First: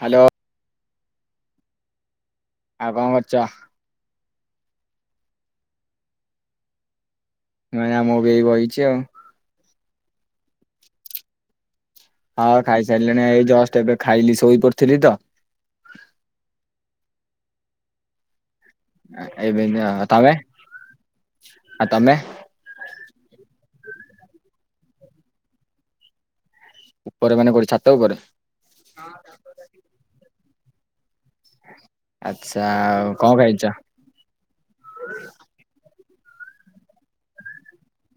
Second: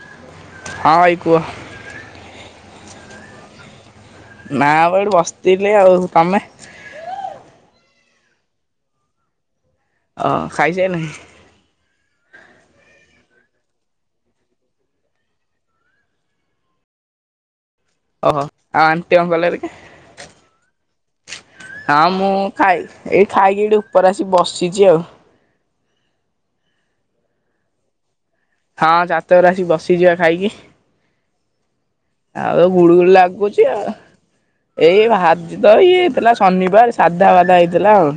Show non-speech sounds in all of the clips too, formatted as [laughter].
Hello ହଁ, ଇ କୁହ। ଆଉ କଣ ଅଛ? ନା ଏଠ ବସିଥିଲି ଆଉ ତମେ। ମ ଆମ ଏଇ ରହିଛି ଆଉ। ଅ ଖାଇଛ ନହିଁ। ହଁ ଖାଇସାରିଲାଣି ଏଇ ଜଷ୍ଟ ଏବେ ଖାଇଲି ଶୋଇ ପଡିଥିଲି ତ। ଓହୋ। ଆ ଆଣ୍ଟି ଏବେ କଲରେିକ ତମେ ଆଉ ହଁ ତମେ? ମୁଁ ଖାଇ ଏଇଠି ଖାଇକି ଏଠୁ। ଉପରେ ଆସି ବସିଛି ଆଉ। ଉପରେ ମାନେ କରି ଛାତ ଉପରେ। ହଁ ଚାତ ବରେ ଆସି ବସିଯିବା ଖାଇକି। ହଁ। ଆଉ ଗୁଳିଗୁଳି ଲାଗୁଛି ଆଉ ଏଇ ଭାତଛି ତ ଇଏ ଥିଲା ଶନିବାର ସାଧା ବାଲା ହେଇଥିଲା ଆଉ।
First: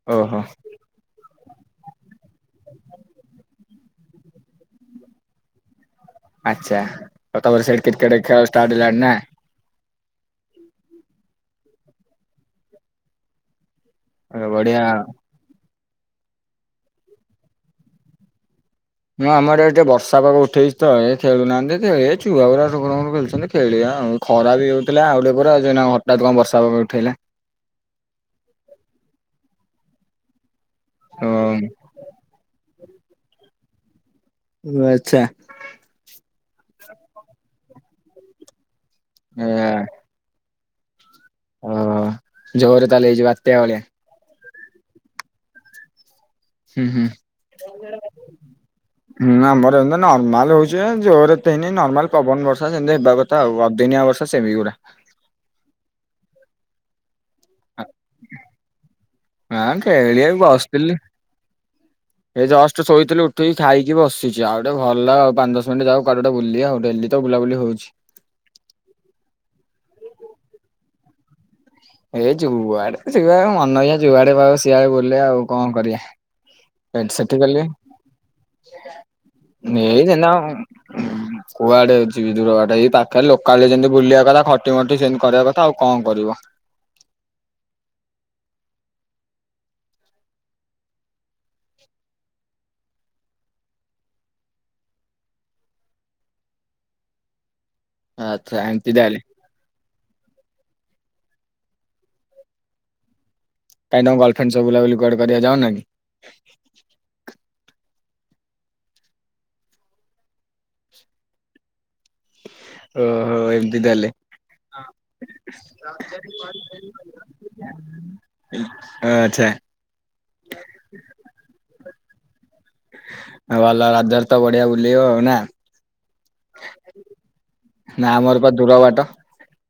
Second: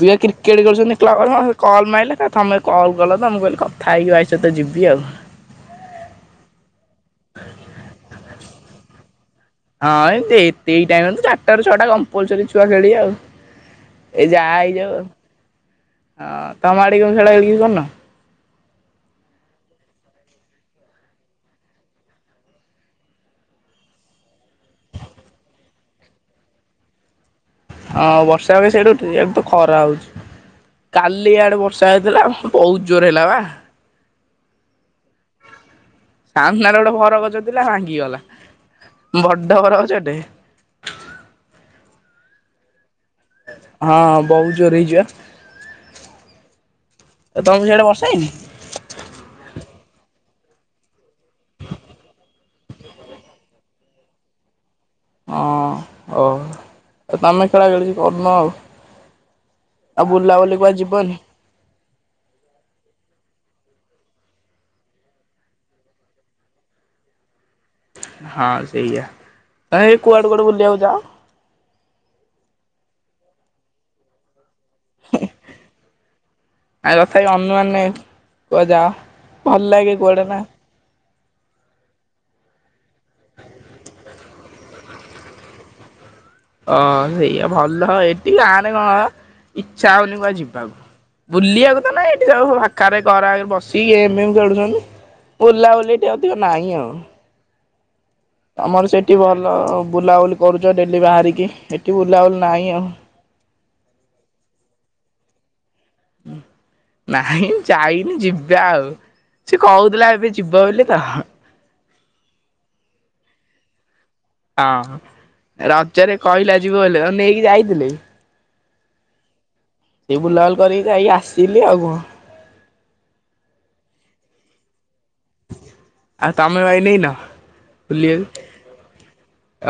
ବି ଓହୋ କ୍ରିକେଟ କରୁଛନ୍ତି କ୍ କଲ ମହିିଲ କ ତମେ କଲ୍ କଲ ତ ମୁଁ କହିଲି କଥା ଖାଇକି ବାଇସ ତ ଯିବି ଆଉ। ତାଡ଼ିଲଣି ନା। ହଁ ଏମତି ଏଇ ଏଇ ଟାଇମ୍ ରେ ଚାରିଟାରୁ ଛଅଟା କମ୍ପଲସରି ଛୁଆ ଖେଳିବେ ଆଉ। ଏଇ ଯାହା ବଢିଆ ହେଇଯାଉ ଆଉ। ହଁ ତମ ଆଡ଼େ ବି କଣ ଖେଳାଖେଳି କିଏ କରୁନ? ନାଁ ଆମ ଆଡ଼େ ଆଜି ଟିକେ ବର୍ଷା ପାଗ ଉଠେଇଛି ତ ଏ ଖେଳୁନାହାଁନ୍ତି ଖେଳିବେ ଛୁଆ ଗୁରା ଠୁକୁରୁ ମୁକୁରୁ ଖେଳୁଛନ୍ତି ଖେଳିଆ ଆଉ। ଖରା ବି ହଉଥିଲା ଆଉ ଟିକେ ପରେ ଆଜି ଏଇନା ହଠାତ୍ କଣ ବର୍ଷା ପାଗ ଉଠେଇଲା। ହଁ ବର୍ଷା ବି ସେଇଠୁ ଉଠେଇଛି ଆଡ଼େ ତ ଖରା ହଉଛି। ଓ କାଲି ଆଡେ ବର୍ଷା ହେଇଥିଲା ବହୁତ। ଜୋର ହେଲା ବା। ଓ ଆଚ୍ଛା। ସାମ୍ନାରେ ଗୋଟେ ଭର ଗଛ ଥିଲା ଭାଙ୍ଗିଗଲା। ବଡ଼ ବର ଗଛ ଟେ। ହଁ ଜୋରେ କାଲି ହେଇଚି ବାତ୍ୟା ଭଳିଆ? ଜୋରରେ ହେଇଚି ବା। ହୁଁ ହୁଁ ଆଉ ତମ ସିଆଡେ ବର୍ଷା ହେଇନି? ହୁଁ ଆମର ଏମିତି ନର୍ମାଲ ହଉଛି ବା ଜୋରେ ଏତେ ହେଇନି। ନର୍ମାଲ ପବନ ବର୍ଷା ଯେମିତି ହେବା କଥା ଆଉ ଅଦିନିଆ ବର୍ଷା ସେମିତି ଗୁଡା। ହଁ ଓ। ଆଉ ତମେ ଖେଳା ଖେଳି କିଛି କରୁନ ଆଉ? ଆଁ ଆଉ ବୁଲାବୁଲିକୁ କୁଆଡ଼େ ଯିବନି? ଏଇ ଜଷ୍ଟ ଶୋଇଥିଲି ଉଠିକି ଖାଇକି ବସିଚି। ଆଉ ଟିକେ ଭଲ ଆଉ ପାଞ୍ଚ ଦଶ ମିନିଟ ଯାଉ କୁଆଡ଼େ ଗୋଟେ ବୁଲିଆ ଆଉ। ଡେଲି ତ ବୁଲାବୁଲି ହଉଛି। ହଁ ସେଇଆ। ତମେ ଏଇ କୁଆଡେ କୁଆଡେ ବୁଲିବାକୁ ଯାଅ? ଏଇ ଯୁଆଡେ ଯୁଆଡ଼େ ମନ ହେଇକା ଯୁଆଡେ ପାଇବ ସି ସିଆଡେ ବୁଲେ ଆଉ କଣ କରିଆ? ଆଉ ତଥାପି ଅନୁମାନ ନାହିଁ କୁଆଡେ ଯାଅ? ଭଲ ଲାଗେ କୁଆଡେ ନା? ହଁ କୁଆଡେ ଅଛିି ବି ଦୂରବାଟ ଏଇ ପାଖ ଖାଲି ଲୋକାଲରେ ଯେମିତି ବୁଲିବା କଥା। ଖଟିମଟି ସେନତି କରିବା କଥା ଆଉ କଣ କରିବ? ହଁ ସେଇଆ ଭଲ। ଏଠି ଗାଁ ରେ କଣ ଇଚ୍ଛା ହଉନି କୁଆଡେ ଯିବାକୁ। ବୁଲିବାକୁ ତ ନାଇଁ ଏଠି ସବୁ ପାଖରେ ଘର ଆଗରେ ବସିକି ଗେମ ଫେମ ଖେଳୁଛନ୍ତି। ବୁଲାବୁଲି ଏଠି ଅଧିକ ନାହିଁ ଆଉ। ଆଚ୍ଛା ତମର ଏମିତି ସେଠି ତାହେଲେ ଭଲ ବୁଲାବୁଲି କରୁଛ ଡେଲି ବାହାରିକି। ଏଠି ବୁଲାବୁଲି ନାହିଁ ଆଉ। କାଇଁ ତମ ଗାର୍ଲଫ୍ରେଣ୍ଡ ସହ ବୁଲାବୁଲି କୁଆଡେ କରିବାକୁ ଯାଉନ କି? ନାହିଁ ଯାଇନି ଯିବା ଆଉ। ସେ କହୁଥିଲା ଏବେ ଯିବ ବୋଲି ତ। ଓହୋ ଏମତି ତାହେଲେ। ହଁ ରଜରେ କହିଲା ଯିବୁ ବୋଲି ଆ ନେଇକି ଯାଇଥିଲି। ଆଚ୍ଛା। ସେ ବୁଲାବୁଲି କରିକି ଯାଇକି ଆସିଲି ଆଉ କଣ। ଆଉ ଭଲ ରଜରେ ତ ବଢିଆ ବୁଲି ଲ ନା। ଆଉ ତମେ ଭାଇ ନେଇନ ନା ବୁଲିବାକୁ ଆମର ପା ଦୂର ବାଟ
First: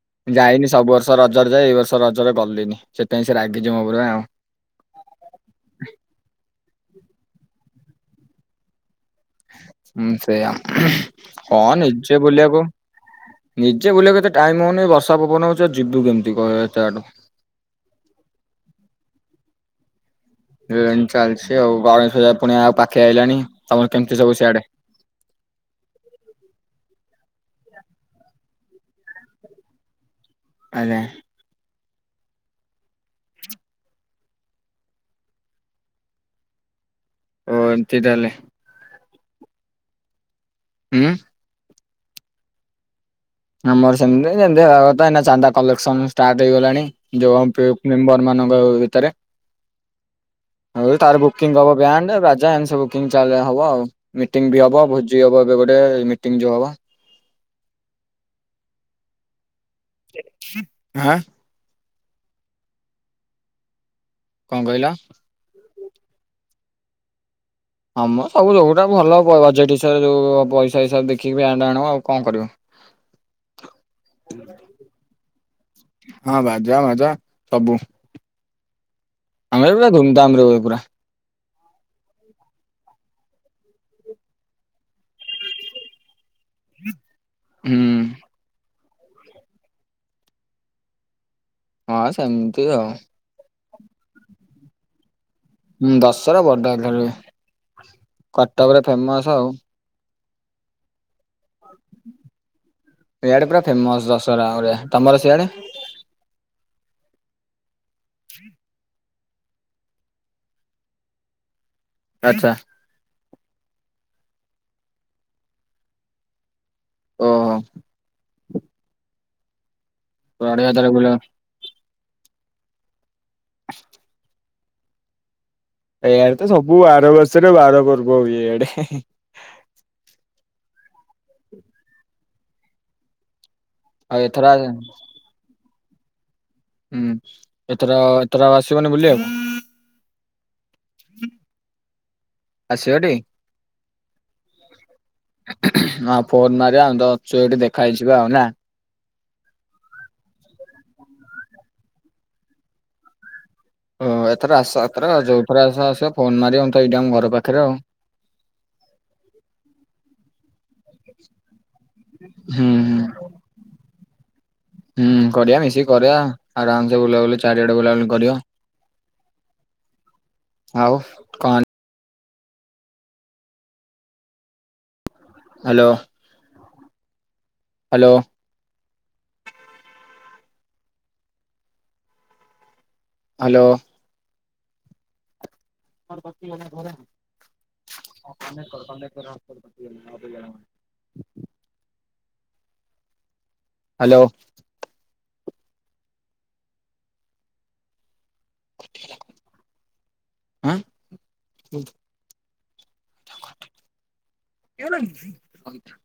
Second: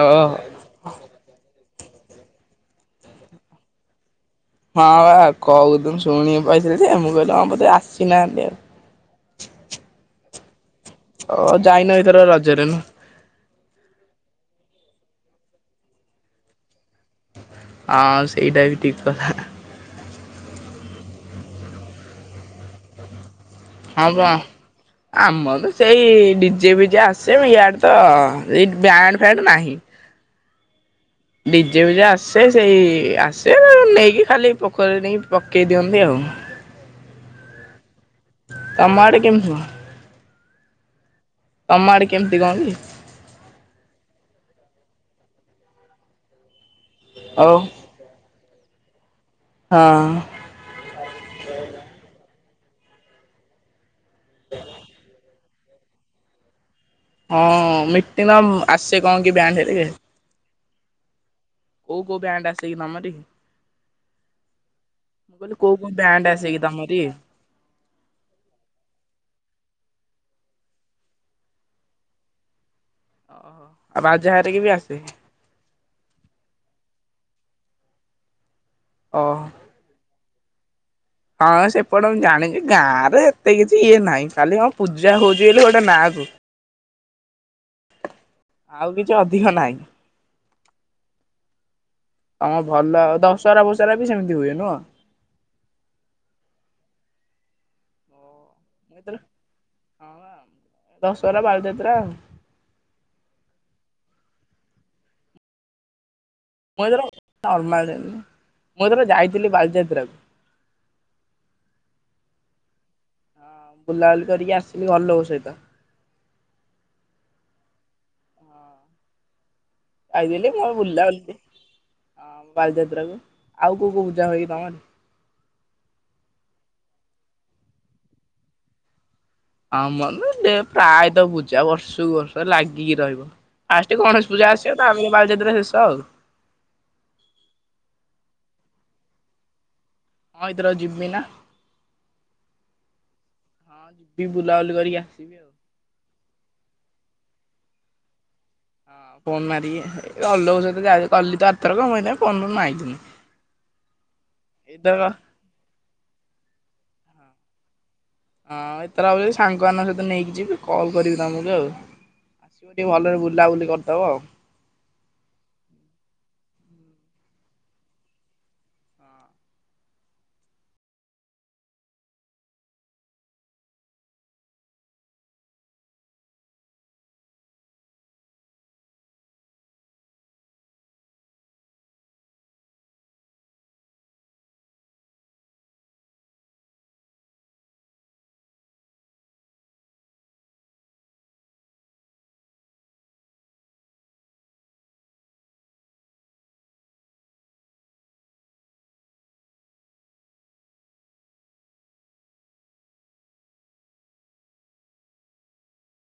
ଓହୋ। ଯାଇନି ସବୁ ବର୍ଷ ରଜରେ ଯାଏ ଏଇ ବର୍ଷ ରଜରେ ଗଲିନି ସେଥିପାଇଁ ସେ ରାଗିଚି ମୋ ଉପରେ। ହଁ ବା କୋହୁଥୁ ଶୁଣି ପା [unintelligible] ମୁଁ କହିଲି ମୁଁ କହିଲି ଆମରତ ଆସି ନାହାନ୍ତି ଆଉ। ସେୟା। ଓ ହଁ ଯାଇନ ଏଥର ନିଜେ ବୁଲିବାକୁ ରଜରେ ନା ନିଜେ ବୁଲିବାକୁତ ଟାଇମ ହୋଉନି ବ ବର୍ଷା ପବନ ହୋଉଚି ଆଉ ଯିବୁ କେମିତି କ ଏତେ ବାଟୁ। ଆଉ ସେଇଟା ବି ଠିକ୍ କଥା। ଏମିତି ଚାଲିଚି ଆଉ ଗଣେଶ ପୂଜା ପୁଣି ଆଉ ପାଖେଇ ଆଇଲାଣି। ତମର ହଁ କେମିତି ବା ସବୁ ସିଆଡେ? ଆମର ତ ସେଇ ଡିଜେ ବିଜେ ଆ ସେଇଆଡ ତ ଏଇ ବ୍ୟାଣ୍ଡ ଫ୍ଯାଣ୍ଡ ନାହିଁ। ଆଜ୍ଞା। ଯେବେ ଯୋଉ ଆସେ ସେଇ ଆସେ ନେଇକି ଖାଲି ପୋଖରୀ ନେଇକି ପକେଇ ଦିଅନ୍ତି ଆଉ। ଓ ଏମିତି ତାହେଲେ। ତମ ଆଡ଼େ କେମିତିି ହୁ ଉଁ ତମା ଆଡ଼େ କେମିତି କଣ କି? ଆମର ସେମତି ଯେମିତି ହେବା କଥା ଏ ଚାନ୍ଦା କଲେକ୍ସନ ଷ୍ଟାର୍ଟ ହେଇଗଲାଣି। ଯୋଉ ଆମ ଆଉ ପେ ମେମ୍ବର ମାନ [unintelligible] ଭିତରେ ହଁ। ଆଉ ତାର ବୁକିଂ ହବ ବ୍ୟାଣ୍ଡ ବା ଯାହା ହେଲେ ସେ ବୁକିଂ ଚାର୍ଜ ହବ ଆଉ। ମିଟିଂ ବି ହବ ଭୋଜି ହବ। ଯୋଉ ଗୋଟେ ମିଟିଂ ଯୋଉ ହବ। ହଁ ମିଟିନମ ଆସେ କଣ କି ବ୍ୟାଣ୍ଡ। [unintelligible] [inaudible] କୋଉ କୋଉ ବ୍ୟାଣ୍ଡ ଆସେ କି ତମରି? କଣ କହିଲ? ମୁଁ କହିଲି କୋଉ କୋଉ ବ୍ୟାଣ୍ଡ ଆସେ କି ତମରି? ଆମର ସବୁ ସବୁଟା ଭଲ ବଜେଟ୍ ହିସାବରେ ପଇସା ହିସାବରେ ଦେଖିକି ଆଣିଲେ ଆଣିବୁ କଣ କରିବୁ। ଓହୋ ଆଉ ବାଯା ହାରି କେ ବି ଆସେ [inaudible] ହଁ ବାଜା ସବୁ ଓହୋ। ଆମରବୋ ଧଉନ ଦାମରେ ରେ ହୁଏ ପୁରା। ହଁ ସେପଟେ ମୁଁ ଜାଣିଛି ଗାଁ ରେ ଏତେ କିଛି ଇଏ ନାହିଁ କାଲି କଣ ପୂଜା ହଉଛି ବୋଲି ଗୋଟେ ନାଁ କୁ ହୁଁ। ଆଉ କିଛି ଅଧିକ ନାହିଁ। ହଁ [inaudible] ତମର ସେମିତି ଭଲ ଆଉ ତମ ସ୍କୁ ଚରା ବଚରା ବି ସେମିତି ହୁଏ ନୂଅ ହଁ ଦଶରା ବଡ଼ ଆକାରରେ ହୁଏ। ମୁଁ କଟକ ରେ ଏଥର ଫେମସ ଆଉ ହଁ। ବାଲିଯାତ୍ରା ଆଉ ଆଡେ ପୁର ଫେମସ ଦଶ [unintelligible] ତମର ସିଆଡେ? ମୁଁ ଏର ନମା ମୁଁ ଏଥର ଯାଇଥିଲି ବାଲିଚାତ୍ରାକୁ ଆଚ୍ଛା। ହଁ ବୁଲାବୁଲି କରିକି ଆସିଲି ଘର ଲୋକ ସହିତ। ଓହୋ। [inaudible] [unintelligible] ଅ ବଢିଆ ତାହେଲେ ବୁଲ ବାଲିଯାତ୍ରା କୁ ଆଉ କୋଉ କୋଉ। [unintelligible] ଏଆଡେ ତ ସବୁ ବାର ବର୍ଷରେ ବାର ପର୍ବ ହୁଏ ଏଆଡେ ହେଁ ହେଁ। ଆମର ପ୍ରାୟତ ପୂଜା ବର୍ଷକୁ ବର୍ଷ ଲାଗିକି ରହିବ। ଆସ ଟିକ ଆଉ ଗଣେଶ ଏଥର ପୂଜାସିବ ତାପରେ ବାଲିଯାତ୍ର ସେ ତଉ ହୁଁ ଏଥର ଏଥର ଆସିବନି ବୁଲିବାକୁ? ଆସିବଟି? [unintelligible] ହଁ ଯିବି ବୁଲାବୁଲି କରି ଆ ଉଁହୁଁ ଉଁହୁଁ ହଁ ଫୋନ୍ ମା ଆଉ ତଛୁଇଠି ଦେଖହଇଯିବ ଆଉ ନା। ହଁ ଫୋନ୍ ମାରିକି ଅଲୋକ ସହିତ ଯା କଲି ତ ଆଥର କମଇଥା ଫୋନ ମାଇଲିନି। ଓଁ ଏଥର ଆସ ଏଥରକ ଏଥର ଯୋଉଥରେ ଆସ ଆସିବ ଫୋନ ମାରିବ ତ ଏଇଟାମ ଘର ପାଖ ଖରେ ଆଉ ହଁ ଏଥର ଆବ ସାଙ୍ଗମାନାନଙ୍କ ସହିତ ନେଇକି ଯିବି କଲ୍ କରିକି ତମକୁ ଆଉ ହୁଁ ଆସିବ ଟିକେ ଭଲରେ ବୁଲାବୁଲି କରି ହଉ ଆଉ ହୁଁ କରିଆ ମିଶିକି କରିଆ ଆରାମସେ ବୁଲାବୁଲି ଚାରିଆଡେ ବୁଲାବୁଲି କରିବ ଆଉ କଣ ହ୍ୟାଲୋ ହ୍ୟାଲୋ। ହ୍ୟାଲୋ। [unintelligible] ହ୍ୟାଲୋ। ଉଁ [unintelligible]